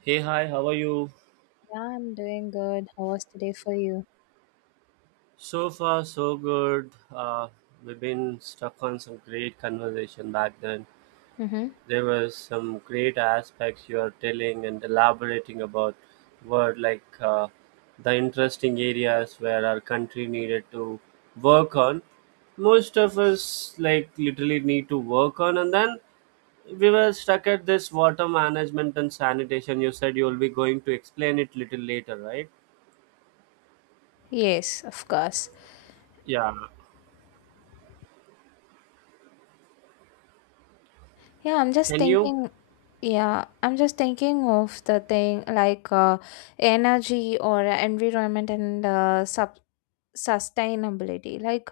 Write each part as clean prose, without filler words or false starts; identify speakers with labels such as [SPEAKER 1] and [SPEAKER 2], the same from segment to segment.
[SPEAKER 1] Hey, hi, how are you?
[SPEAKER 2] Yeah, I'm doing good. How was today for you?
[SPEAKER 1] So far, so good. We've been stuck on some great conversation back then.
[SPEAKER 2] Mm-hmm.
[SPEAKER 1] There was some great aspects you are telling and elaborating about were like the interesting areas where our country needed to work on. Most of us like literally need to work on, and then we were stuck at this water management and sanitation. You said you'll be going to explain it little later, right?
[SPEAKER 2] Yes, of course.
[SPEAKER 1] Yeah.
[SPEAKER 2] Yeah, I'm just
[SPEAKER 1] Can you?
[SPEAKER 2] thinking. Yeah, I'm just thinking of the thing like energy or environment and sub sustainability like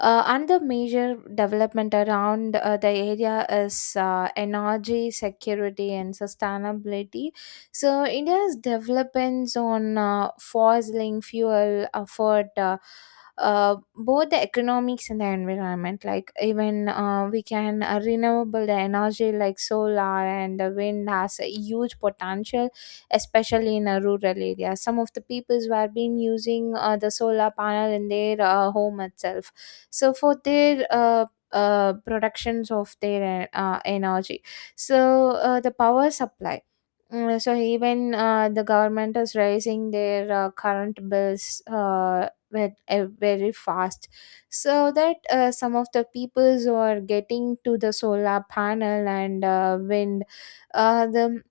[SPEAKER 2] another major development around the area is energy security and sustainability, so india's developments on fossil fuel afford both the economics and the environment, like even we can renewable the energy like solar and the wind has a huge potential, especially in a rural area. Some of the peoples were been using the solar panel in their home itself. So for their productions of their energy. So the power supply. So even the government is raising their current bills with, very fast, so that some of the peoples who are getting to the solar panel and wind, the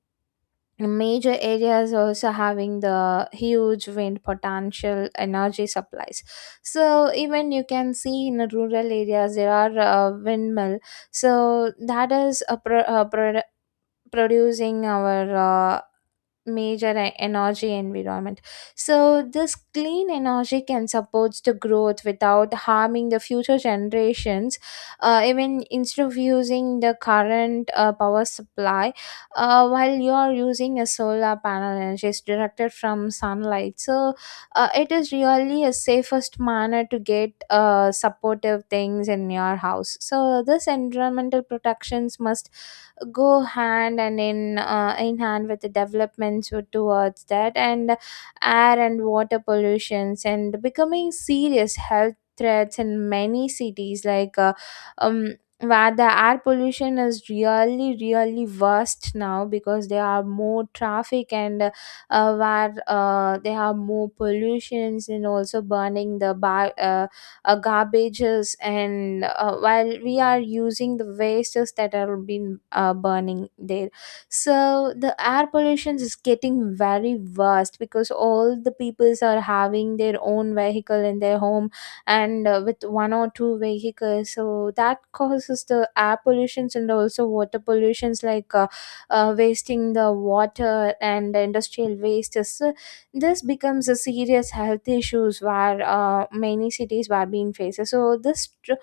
[SPEAKER 2] major areas also having the huge wind potential energy supplies, so even you can see in the rural areas there are windmill, so that is a producing our uh, major energy environment. So, this clean energy can support the growth without harming the future generations. Even instead of using the current power supply, while you are using a solar panel energy is directed from sunlight. So, it is really a safest manner to get supportive things in your house. So, this environmental protections must go hand and in hand with the developments towards that, and air and water pollutions and becoming serious health threats in many cities like um where the air pollution is really really worst now because there are more traffic and where there are more pollutions, and also burning the bio, garbages, and while we are using the wastes that are being burning there, so the air pollution is getting very worst because all the peoples are having their own vehicle in their home, and with one or two vehicles, so that causes the air pollutions and also water pollutions like wasting the water and the industrial wastes. So, this becomes a serious health issues where many cities were being faced, so this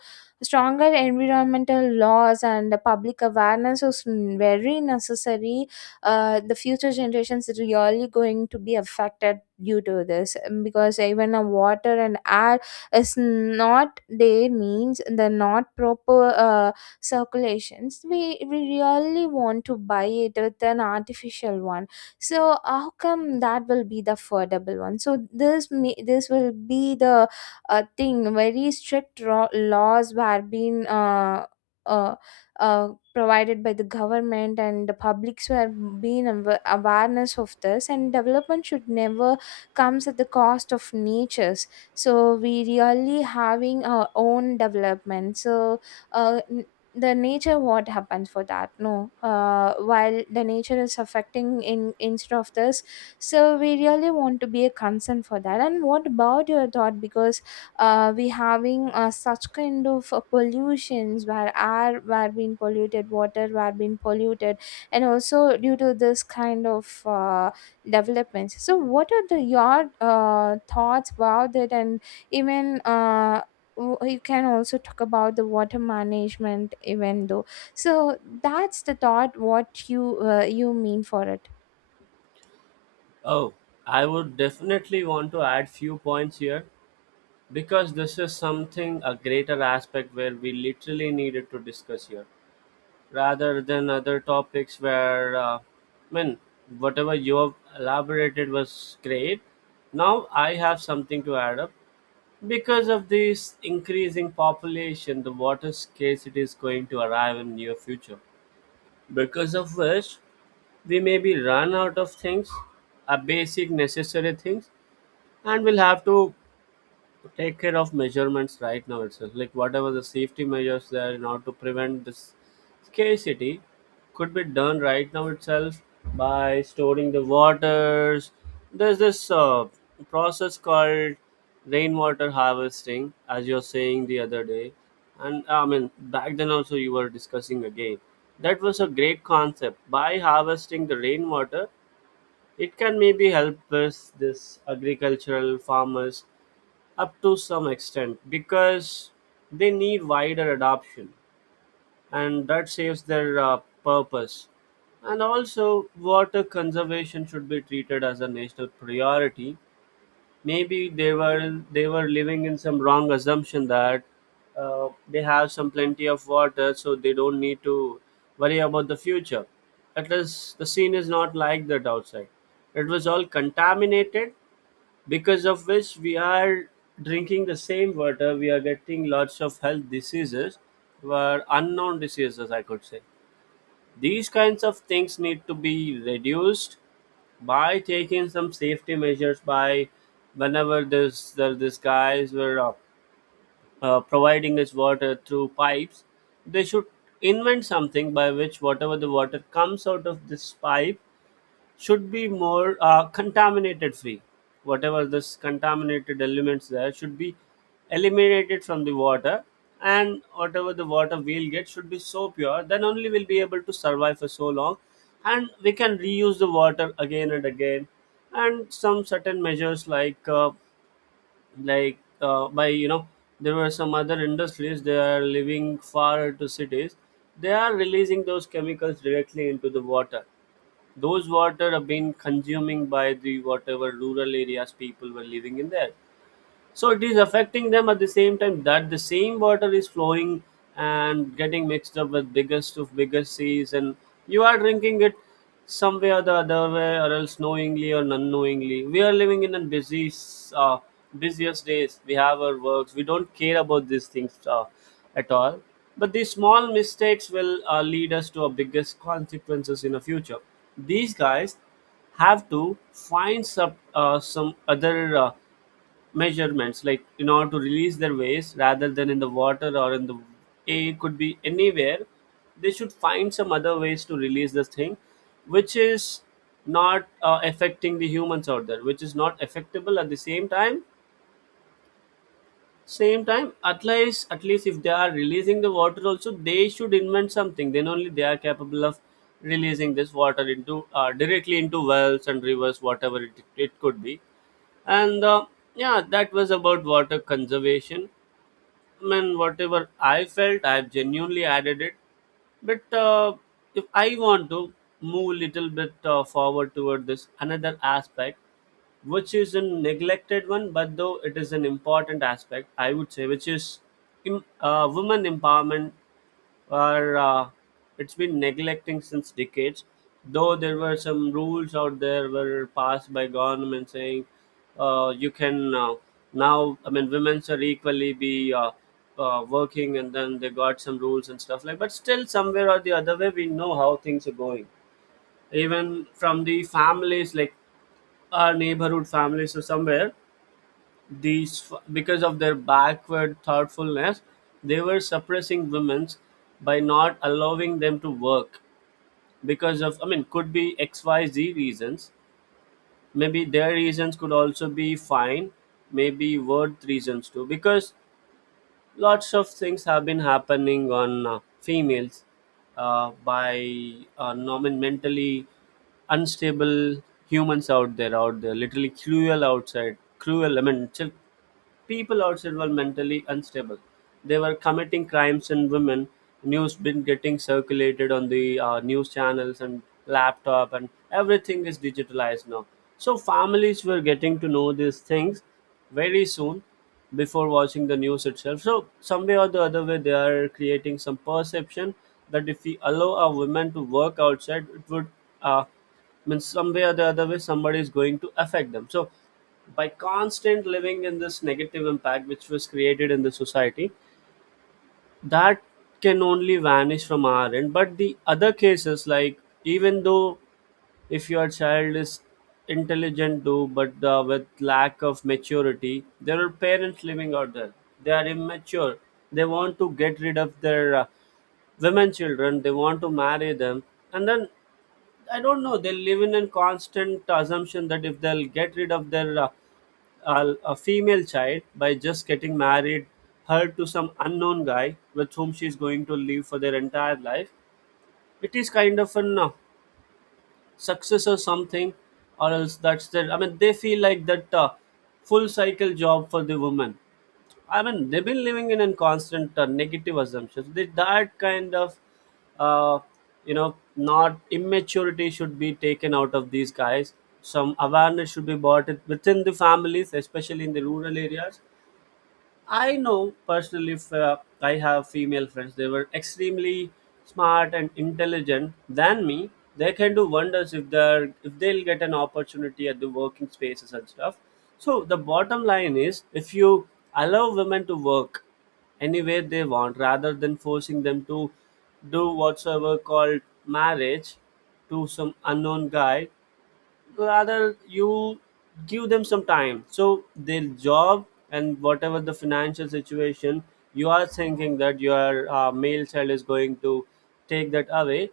[SPEAKER 2] stronger environmental laws and the public awareness is very necessary. The future generations is really going to be affected due to this because even a water and air is not there means the not proper circulations, we really want to buy it with an artificial one, so how come that will be the affordable one, so this may, this will be the thing, very strict laws were being uh, uh, provided by the government, and the publics were being awareness of this, and development should never comes at the cost of natures, so we really having our own development, so uh, the nature what happens for that no while the nature is affecting in instead of this, so we really want to be a concern for that. And what about your thought, because we having such kind of pollutions where air were being polluted, water were being polluted, and also due to this kind of developments, so what are the your thoughts about it? And even you can also talk about the water management even though, so that's the thought what you you mean for it.
[SPEAKER 1] Oh, I would definitely want to add few points here because this is something a greater aspect where we literally needed to discuss here rather than other topics where I mean whatever you have elaborated was great. Now I have something to add up because of this increasing population the water scarcity is going to arrive in near future because of which we may be run out of things, a basic necessary things, and we'll have to take care of measurements right now itself, like whatever the safety measures there in order to prevent this scarcity could be done right now itself by storing the waters. There's this process called rainwater harvesting, as you're saying the other day, and I mean back then also you were discussing again. That was a great concept. By harvesting the rainwater, it can maybe help us this agricultural farmers up to some extent because they need wider adoption and that saves their purpose. And also water conservation should be treated as a national priority. Maybe they were living in some wrong assumption that they have some plenty of water, so they don't need to worry about the future. At least the scene is not like that outside. It was all contaminated, because of which we are drinking the same water. We are getting lots of health diseases, were unknown diseases, I could say. These kinds of things need to be reduced by taking some safety measures. By whenever these guys were providing this water through pipes, they should invent something by which whatever the water comes out of this pipe should be more contaminated free. Whatever this contaminated elements there should be eliminated from the water, and whatever the water we'll get should be so pure, then only we'll be able to survive for so long, and we can reuse the water again and again. And some certain measures like by you know there were some other industries, they are living far to cities, they are releasing those chemicals directly into the water. Those water have been consuming by the whatever rural areas people were living in there. So it is affecting them. At the same time, that the same water is flowing and getting mixed up with biggest of biggest seas, and you are drinking it some way or the other way, or else knowingly or unknowingly. We are living in a busiest days, we have our works, we don't care about these things at all. But these small mistakes will lead us to our biggest consequences in the future. These guys have to find some other measurements like, in order to release their waste rather than in the water or in the air, could be anywhere. They should find some other ways to release this thing, which is not affecting the humans out there, which is not affectable. At the same time, same time, at least, at least if they are releasing the water also, they should invent something, then only they are capable of releasing this water into directly into wells and rivers, whatever it could be. And yeah, that was about water conservation. I mean, whatever I felt I've genuinely added it. But if I want to move a little bit forward toward this another aspect, which is a neglected one, but though it is an important aspect, I would say, which is women empowerment, or it's been neglecting since decades. Though there were some rules out there were passed by government saying you can now I mean women are equally be working, and then they got some rules and stuff like, but still somewhere or the other way we know how things are going. Even from the families, like our neighborhood families or somewhere, because of their backward thoughtfulness, they were suppressing women's by not allowing them to work. Because of, I mean, could be X, Y, Z reasons. Maybe their reasons could also be fine. Maybe worth reasons too. Because lots of things have been happening on females by mentally unstable humans out there, out there literally cruel, outside cruel. I mean, people outside were mentally unstable, they were committing crimes, and women news been getting circulated on the news channels and laptop, and everything is digitalized now. So families were getting to know these things very soon, before watching the news itself. So, some way or the other way, they are creating some perception that if we allow our women to work outside, it would uh, means some way or the other way somebody is going to affect them. So, by constant living in this negative impact which was created in the society, that can only vanish from our end. But the other cases, like, even though if your child is intelligent though, but with lack of maturity, there are parents living out there, they are immature, they want to get rid of their women children, they want to marry them, and then I don't know, they live in a constant assumption that if they'll get rid of their a female child by just getting married her to some unknown guy, with whom she's going to live for their entire life, it is kind of an success or something, or else that's their, I mean they feel like that full cycle job for the woman. I mean they've been living in a constant negative assumptions, that kind of uh, not immaturity should be taken out of these guys. Some awareness should be brought within the families, especially in the rural areas. I know personally, if I have female friends, they were extremely smart and intelligent than me. They can do wonders if they're if they'll get an opportunity at the working spaces and stuff. So the bottom line is, if you allow women to work any way they want, rather than forcing them to do whatsoever called marriage to some unknown guy, rather you give them some time, so the job, and whatever the financial situation you are thinking that your male child is going to take that away,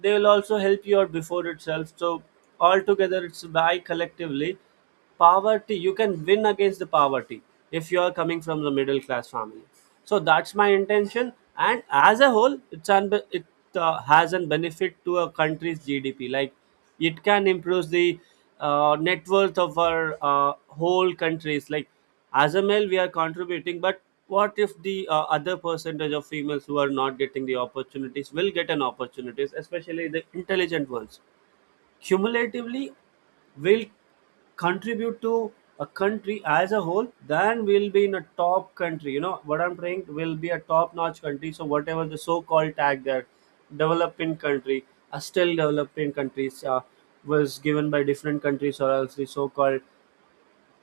[SPEAKER 1] they will also help you out before itself. So altogether, it's by collectively poverty, you can win against the poverty if you are coming from the middle class family. So that's my intention, and as a whole, it's an it has an benefit to a country's GDP, like it can improve the net worth of our whole countries. Like, as a male we are contributing, but what if the other percentage of females who are not getting the opportunities will get an opportunities, especially the intelligent ones, cumulatively will contribute to a country as a whole? Then we'll be in a top country. You know what I'm saying? Will be a top-notch country. So whatever the so-called tag there, developing country, a still developing countries was given by different countries, or else the so-called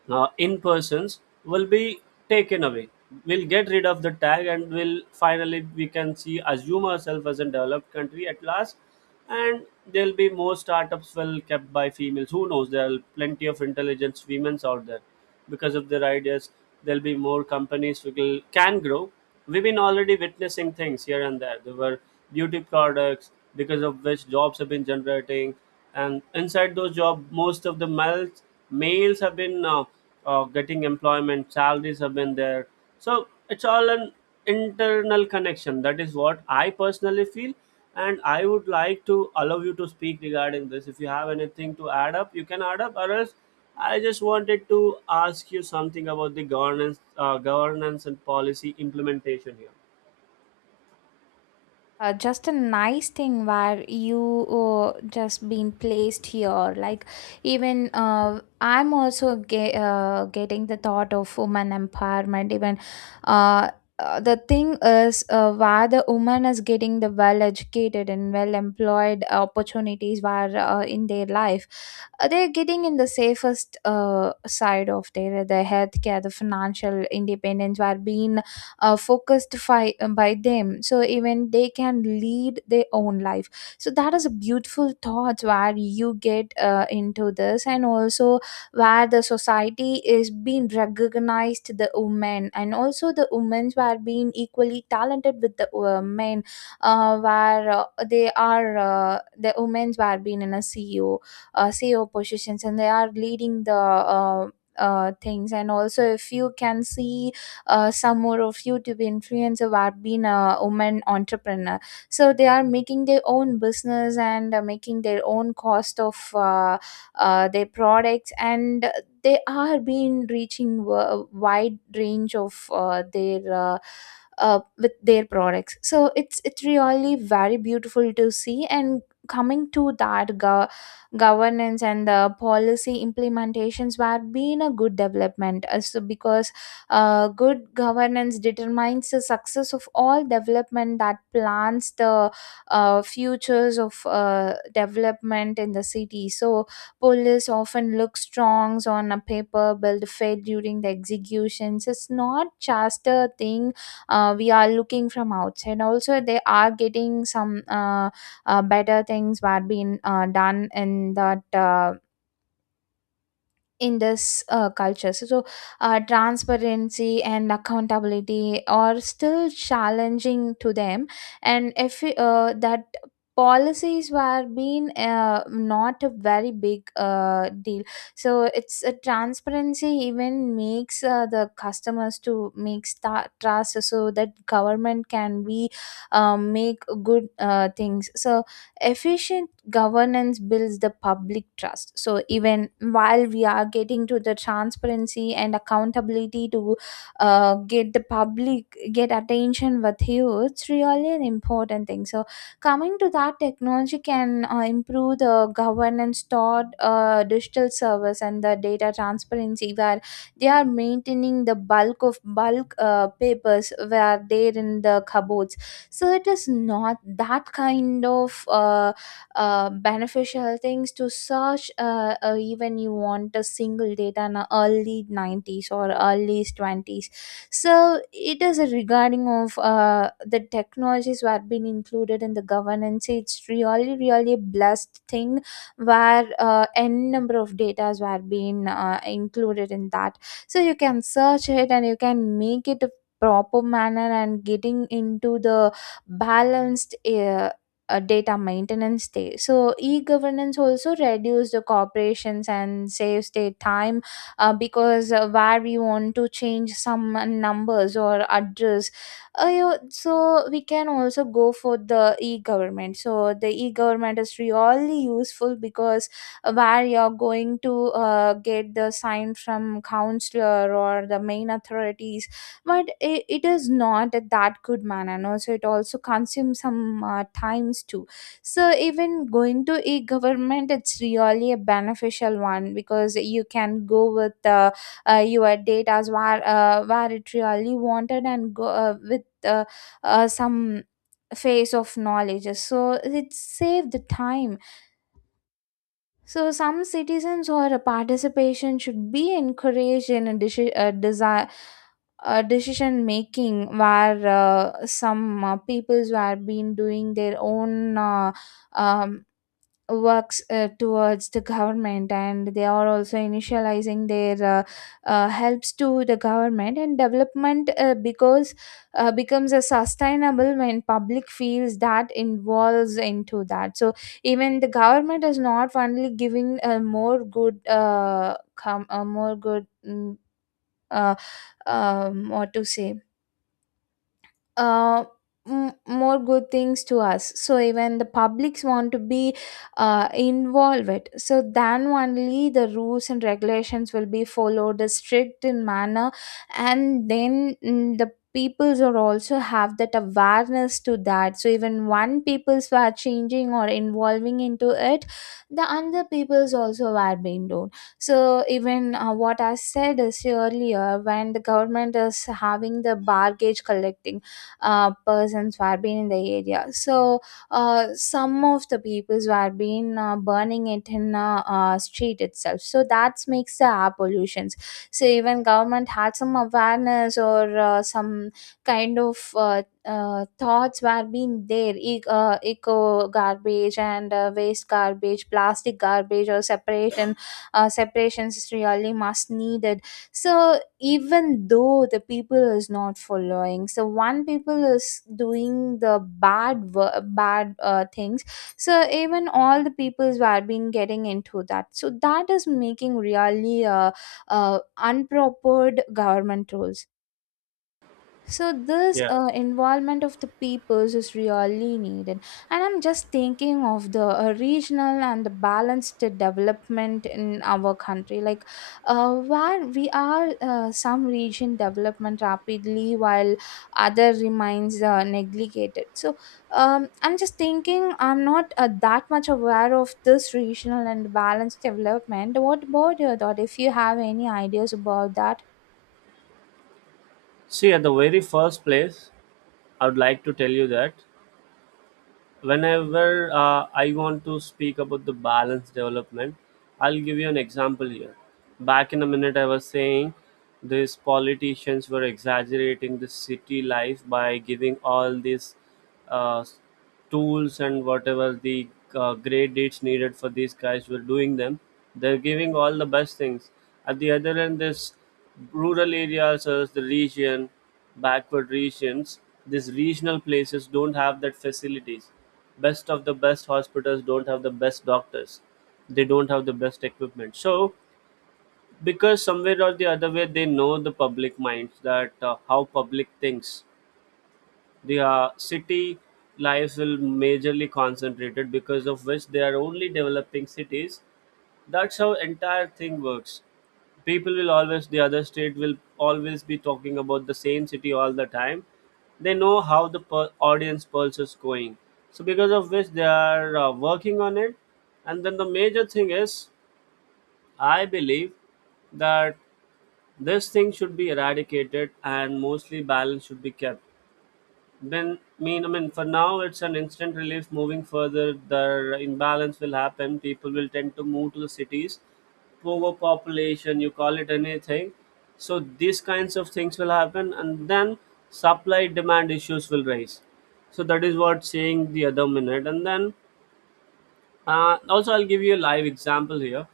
[SPEAKER 1] in persons will be taken away. We'll get rid of the tag, and we'll finally we can see assume ourselves as a developed country at last. And there'll be more startups well kept by females, who knows, there are plenty of intelligent women out there. Because of their ideas, there'll be more companies which can grow. We've been already witnessing things here and there. There were beauty products, because of which jobs have been generating, and inside those jobs, most of the males have been getting employment. Salaries have been there, so it's all an internal connection. That is what I personally feel, and I would like to allow you to speak regarding this. If you have anything to add up, you can add up, or else I just wanted to ask you something about the governance governance and policy implementation here.
[SPEAKER 2] Just a nice thing where you just been placed here, like even I'm also getting the thought of woman empowerment. Even uh, the thing is where the woman is getting the well educated and well employed opportunities where in their life they're getting in the safest side of their, the healthcare, the financial independence where being focused by them, so even they can lead their own life, so that is a beautiful thought where you get into this. And also where the society is being recognized the women, and also the women were being equally talented with the men, where they are the women were being in a ceo ceo positions, and they are leading the things. And also if you can see some more of youtube influencer who have been a woman entrepreneur, so they are making their own business, and making their own cost of their products, and they are been reaching a wide range of their with their products, so it's really very beautiful to see. And coming to that, governance and the policy implementations were been a good development because good governance determines the success of all development that plans the futures of development in the city. So, police often look strong on a paper, build faith during the executions. It's not just a thing we are looking from outside. Also, they are getting some better things were being done in that. In this culture. So, transparency and accountability are still challenging to them. And if that policies were being not a very big deal, so it's a transparency even makes the customers to make trust, so that government can be make good things. So efficient governance builds the public trust, so even while we are getting to the transparency and accountability to get the public get attention with you, it's really an important thing. So coming to that, technology can improve the governance toward digital service and the data transparency, where they are maintaining the bulk of bulk papers were there in the cupboards, so it is not that kind of beneficial things to search even you want a single data in a early 90s or early 20s, so it is a regarding of the technologies were being included in the governance, it's really really a blessed thing where n number of data were being included in that, so you can search it, and you can make it a proper manner, and getting into the balanced data maintenance day. So e-governance also reduce the corporations and saves their time, because where we want to change some numbers or address, so we can also go for the e-government. So the e-government is really useful because where you're going to get the sign from counselor or the main authorities, but it is not at that good manner no, so it also consumes some times too. So even going to e-government, it's really a beneficial one because you can go with your data where it really wanted, and go with some phase of knowledge, so it saved the time. So, some citizens or a participation should be encouraged in a, a desire. Decision making where some peoples were been doing their own um, works towards the government, and they are also initializing their helps to the government and development, because becomes a sustainable when public feels that involves into that. So even the government is not only giving a more good com- a more good mm, uh, what to say uh, m- more good things to us, so even the publics want to be involved, so then only the rules and regulations will be followed strict in manner. And then the peoples are also have that awareness to that, so even one peoples were changing or involving into it, the other peoples also were being done. So even what I said is earlier, when the government is having the bargage collecting persons who have been in the area. So some of the peoples who have been burning it in street itself. So that makes the air pollutions. So even government had some awareness or some kind of thoughts were being there, eco garbage and waste garbage, plastic garbage or separation separations is really must needed. So even though the people is not following, so one people is doing the bad bad things, so even all the peoples were been getting into that, so that is making really unproper government rules. So this
[SPEAKER 1] Yeah,
[SPEAKER 2] involvement of the peoples is really needed, and I'm just thinking of the regional and the balanced development in our country, like where we are some region development rapidly while other remains neglected. So I'm just thinking, I'm not that much aware of this regional and balanced development. What about your thought? If you have any ideas about that?
[SPEAKER 1] see, at the very first place, I would like to tell you that whenever I want to speak about the balance development, I'll give you an example here. Back in a minute, I was saying these politicians were exaggerating the city life by giving all these uh, tools and whatever the great deeds needed, for these guys were doing them. They're giving all the best things. At the other end, this rural areas as the region, backward regions, these regional places don't have that facilities. Best of the best hospitals don't have the best doctors. They don't have the best equipment. So because somewhere or the other way they know the public minds that how public thinks the city lives will majorly concentrated, because of which they are only developing cities. That's how entire thing works. People will always, the other state will always be talking about the same city all the time. They know how the audience pulse is going. So because of which they are working on it. And then the major thing is, I believe that this thing should be eradicated and mostly balance should be kept. I mean, for now, it's an instant relief. Moving further, the imbalance will happen. People will tend to move to the cities, overpopulation, you call it anything. So these kinds of things will happen, and then supply demand issues will rise. So that is what saying the other minute. And then also, I'll give you a live example here.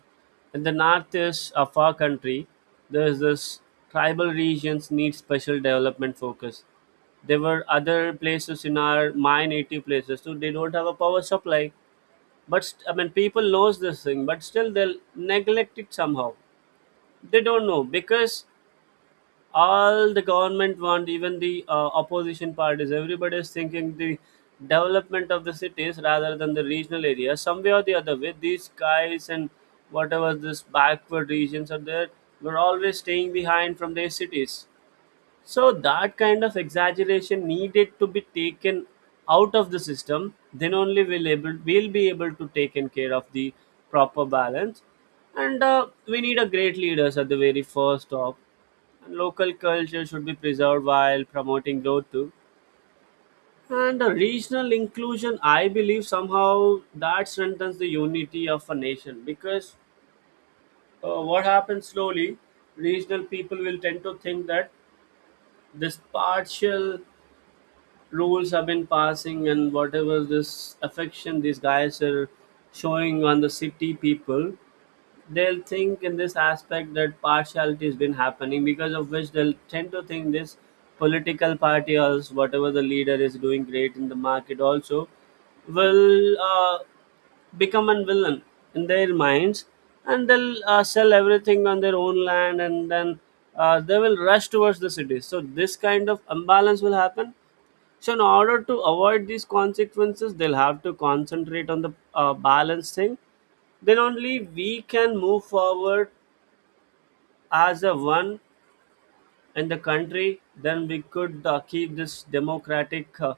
[SPEAKER 1] In the northeast of our country, there is this tribal regions need special development focus. There were other places in our my native places too. They don't have a power supply, I mean people knows this thing, but still they'll neglect it somehow. They don't know because all the government want, even the opposition parties, everybody is thinking the development of the cities rather than the regional areas. Some way or the other way, these guys and whatever this backward regions are there, we're always staying behind from their cities. So that kind of exaggeration needed to be taken out of the system. Then only we'll be able to take in care of the proper balance. And we need a great leaders at the very first top. And local culture should be preserved while promoting growth too. And a regional inclusion, I believe somehow that strengthens the unity of a nation, because what happens slowly, regional people will tend to think that this partial rules have been passing, and whatever this affection these guys are showing on the city people, they'll think in this aspect that partiality has been happening, because of which they'll tend to think this political party or whatever the leader is doing great in the market also will become a villain in their minds, and they'll sell everything on their own land, and then they will rush towards the cities. So this kind of imbalance will happen. So in order to avoid these consequences, they'll have to concentrate on the balancing. Then only we can move forward as a one in the country. Then we could keep this democratic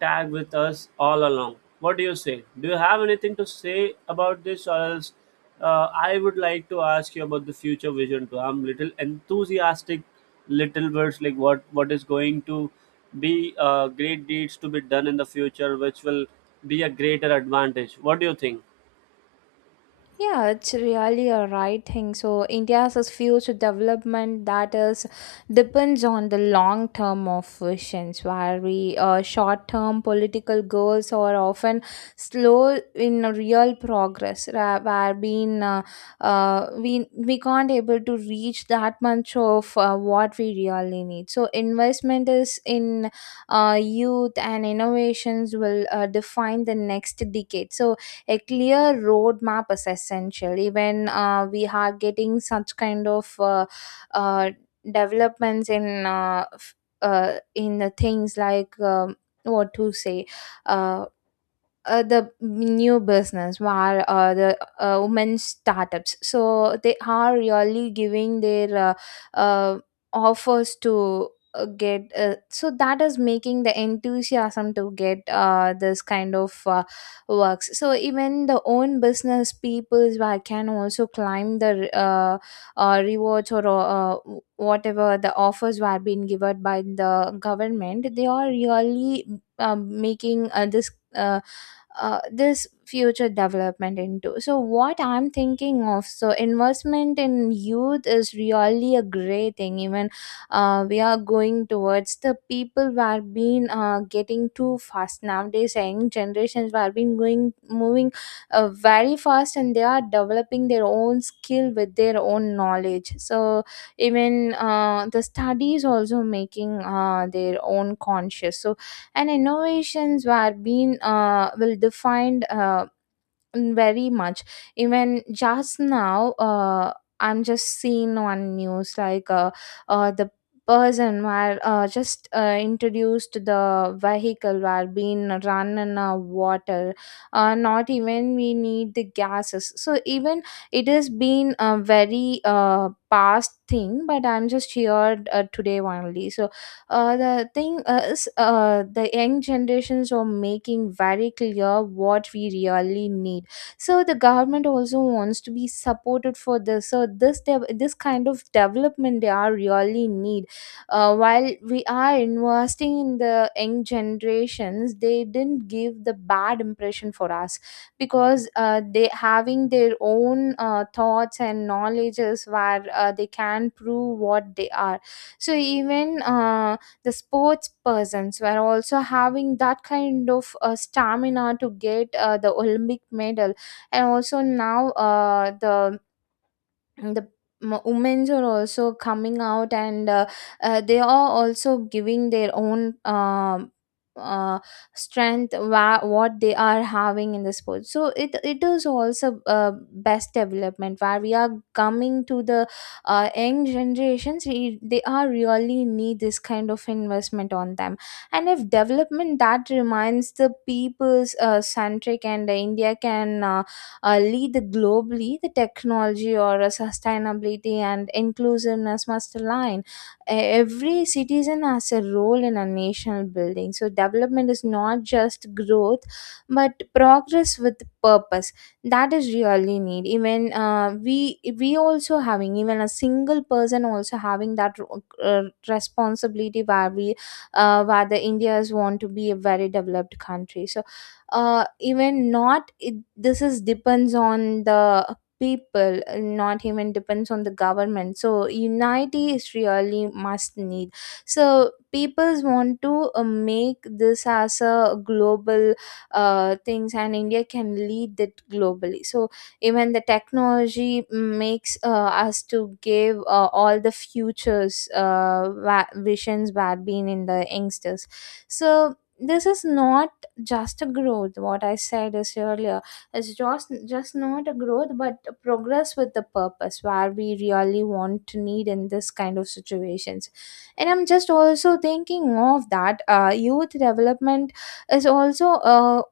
[SPEAKER 1] tag with us all along. What do you say? Do you have anything to say about this, or else I would like to ask you about the future vision too. I'm little enthusiastic, little words like what is going to be great deeds to be done in the future, which will be a greater advantage. What do you think?
[SPEAKER 2] Yeah, it's really a right thing. So India's future development that is depends on the long term of visions, where we short term political goals are often slow in real progress. Where being we can't able to reach that much of what we really need. So investment is in youth and innovations will define the next decade. So a clear roadmap is essential, even we are getting such kind of uh, developments in in the things like what to say, uh, the new business where the women startups, so they are really giving their uh, offers to get so that is making the enthusiasm to get this kind of works. So even the own business peoples where can also climb the rewards or whatever the offers were being given by the government, they are really making this uh, this future development into. So what I'm thinking of, so investment in youth is really a great thing, even we are going towards the people who are being getting too fast nowadays, young generations who are being going moving very fast and they are developing their own skill with their own knowledge. So even the studies also making their own conscious. So and innovations were being will defined Mm, very much. Even just now, I'm just seeing on news like the person were just introduced to the vehicle were being run in water. Not even we need the gases. So even it has been a very past thing, but I'm just here today only. So the thing is, the young generations are making very clear what we really need, so the government also wants to be supported for this. So this kind of development they are really need. Uh, while we are investing in the young generations, they didn't give the bad impression for us because they having their own thoughts and knowledges where they can prove what they are. So even the sports persons were also having that kind of stamina to get the Olympic medal. And also now the women's are also coming out, and they are also giving their own uh, strength, what they are having in the sport. So it is also best development where we are coming to the young generations, they are really need this kind of investment on them. And if development that reminds the people's centric, and India can lead globally, the technology or sustainability and inclusiveness must align. Every citizen has a role in a national building. So development is not just growth, but progress with purpose. That is really need. Even we also having, even a single person also having that uh, responsibility where we where the Indians want to be a very developed country. So even not it, this is depends on the people, not even depends on the government. So unity is really must need, so peoples want to make this as a global things, and India can lead it globally. So even the technology makes us to give all the futures visions bad being in the youngsters. So this is not just a growth, what I said is earlier, it's just not a growth but a progress with the purpose, where we really want to need in this kind of situations. And I'm just also thinking of that youth development is also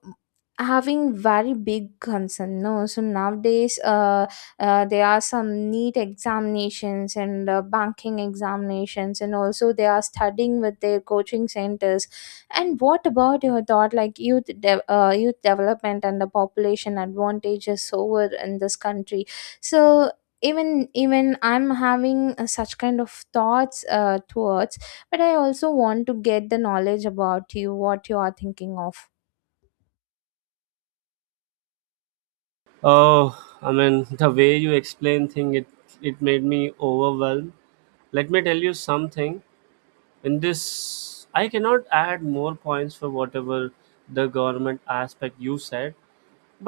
[SPEAKER 2] having very big concern no. So nowadays there are some neat examinations and banking examinations, and also they are studying with their coaching centers. And what about your thought, like youth, youth development and the population advantages over in this country? So even I'm having such kind of thoughts towards, but I also want to get the knowledge about you, what you are thinking of.
[SPEAKER 1] Oh, I mean, the way you explain thing, it made me overwhelmed. Let me tell you something. In this, I cannot add more points for whatever the government aspect you said.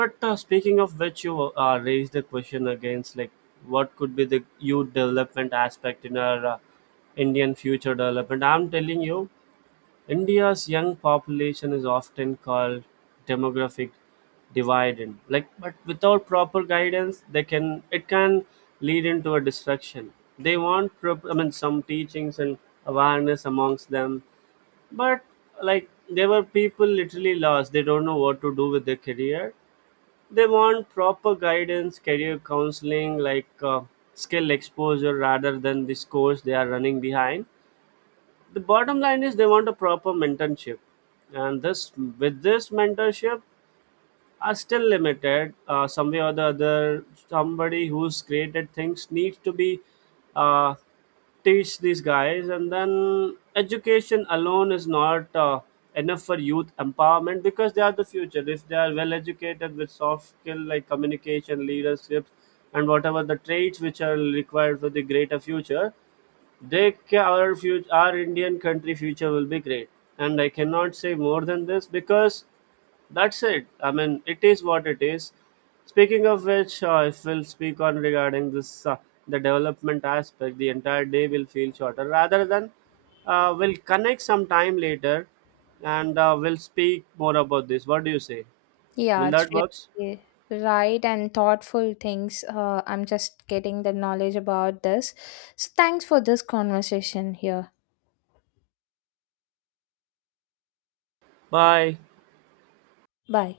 [SPEAKER 1] But speaking of which, you raised the question against like what could be the youth development aspect in our Indian future development. I'm telling you, India's young population is often called demographic dividend. Like, but without proper guidance, they can it can lead into a destruction. They want, I mean, some teachings and awareness amongst them, but like there were people literally lost. They don't know what to do with their career. They want proper guidance, career counseling, like skill exposure rather than the scores they are running behind. The bottom line is they want a proper mentorship, and this with this mentorship are still limited some way or the other. Somebody who's created things needs to be uh, teach these guys, and then education alone is not enough for youth empowerment, because they are the future. If they are well educated with soft skill like communication, leadership, and whatever the traits which are required for the greater future, our future, our Indian country future will be great, and I cannot say more than this because that's it. I mean, it is what it is. Speaking of which, if we'll speak on regarding this the development aspect, the entire day will feel shorter. Rather than we'll connect some time later, and we'll speak more about this. What do you say?
[SPEAKER 2] Yeah,
[SPEAKER 1] Will
[SPEAKER 2] it's
[SPEAKER 1] that works?
[SPEAKER 2] really right and thoughtful things. I'm just getting the knowledge about this. So thanks for this conversation here.
[SPEAKER 1] Bye.
[SPEAKER 2] Bye.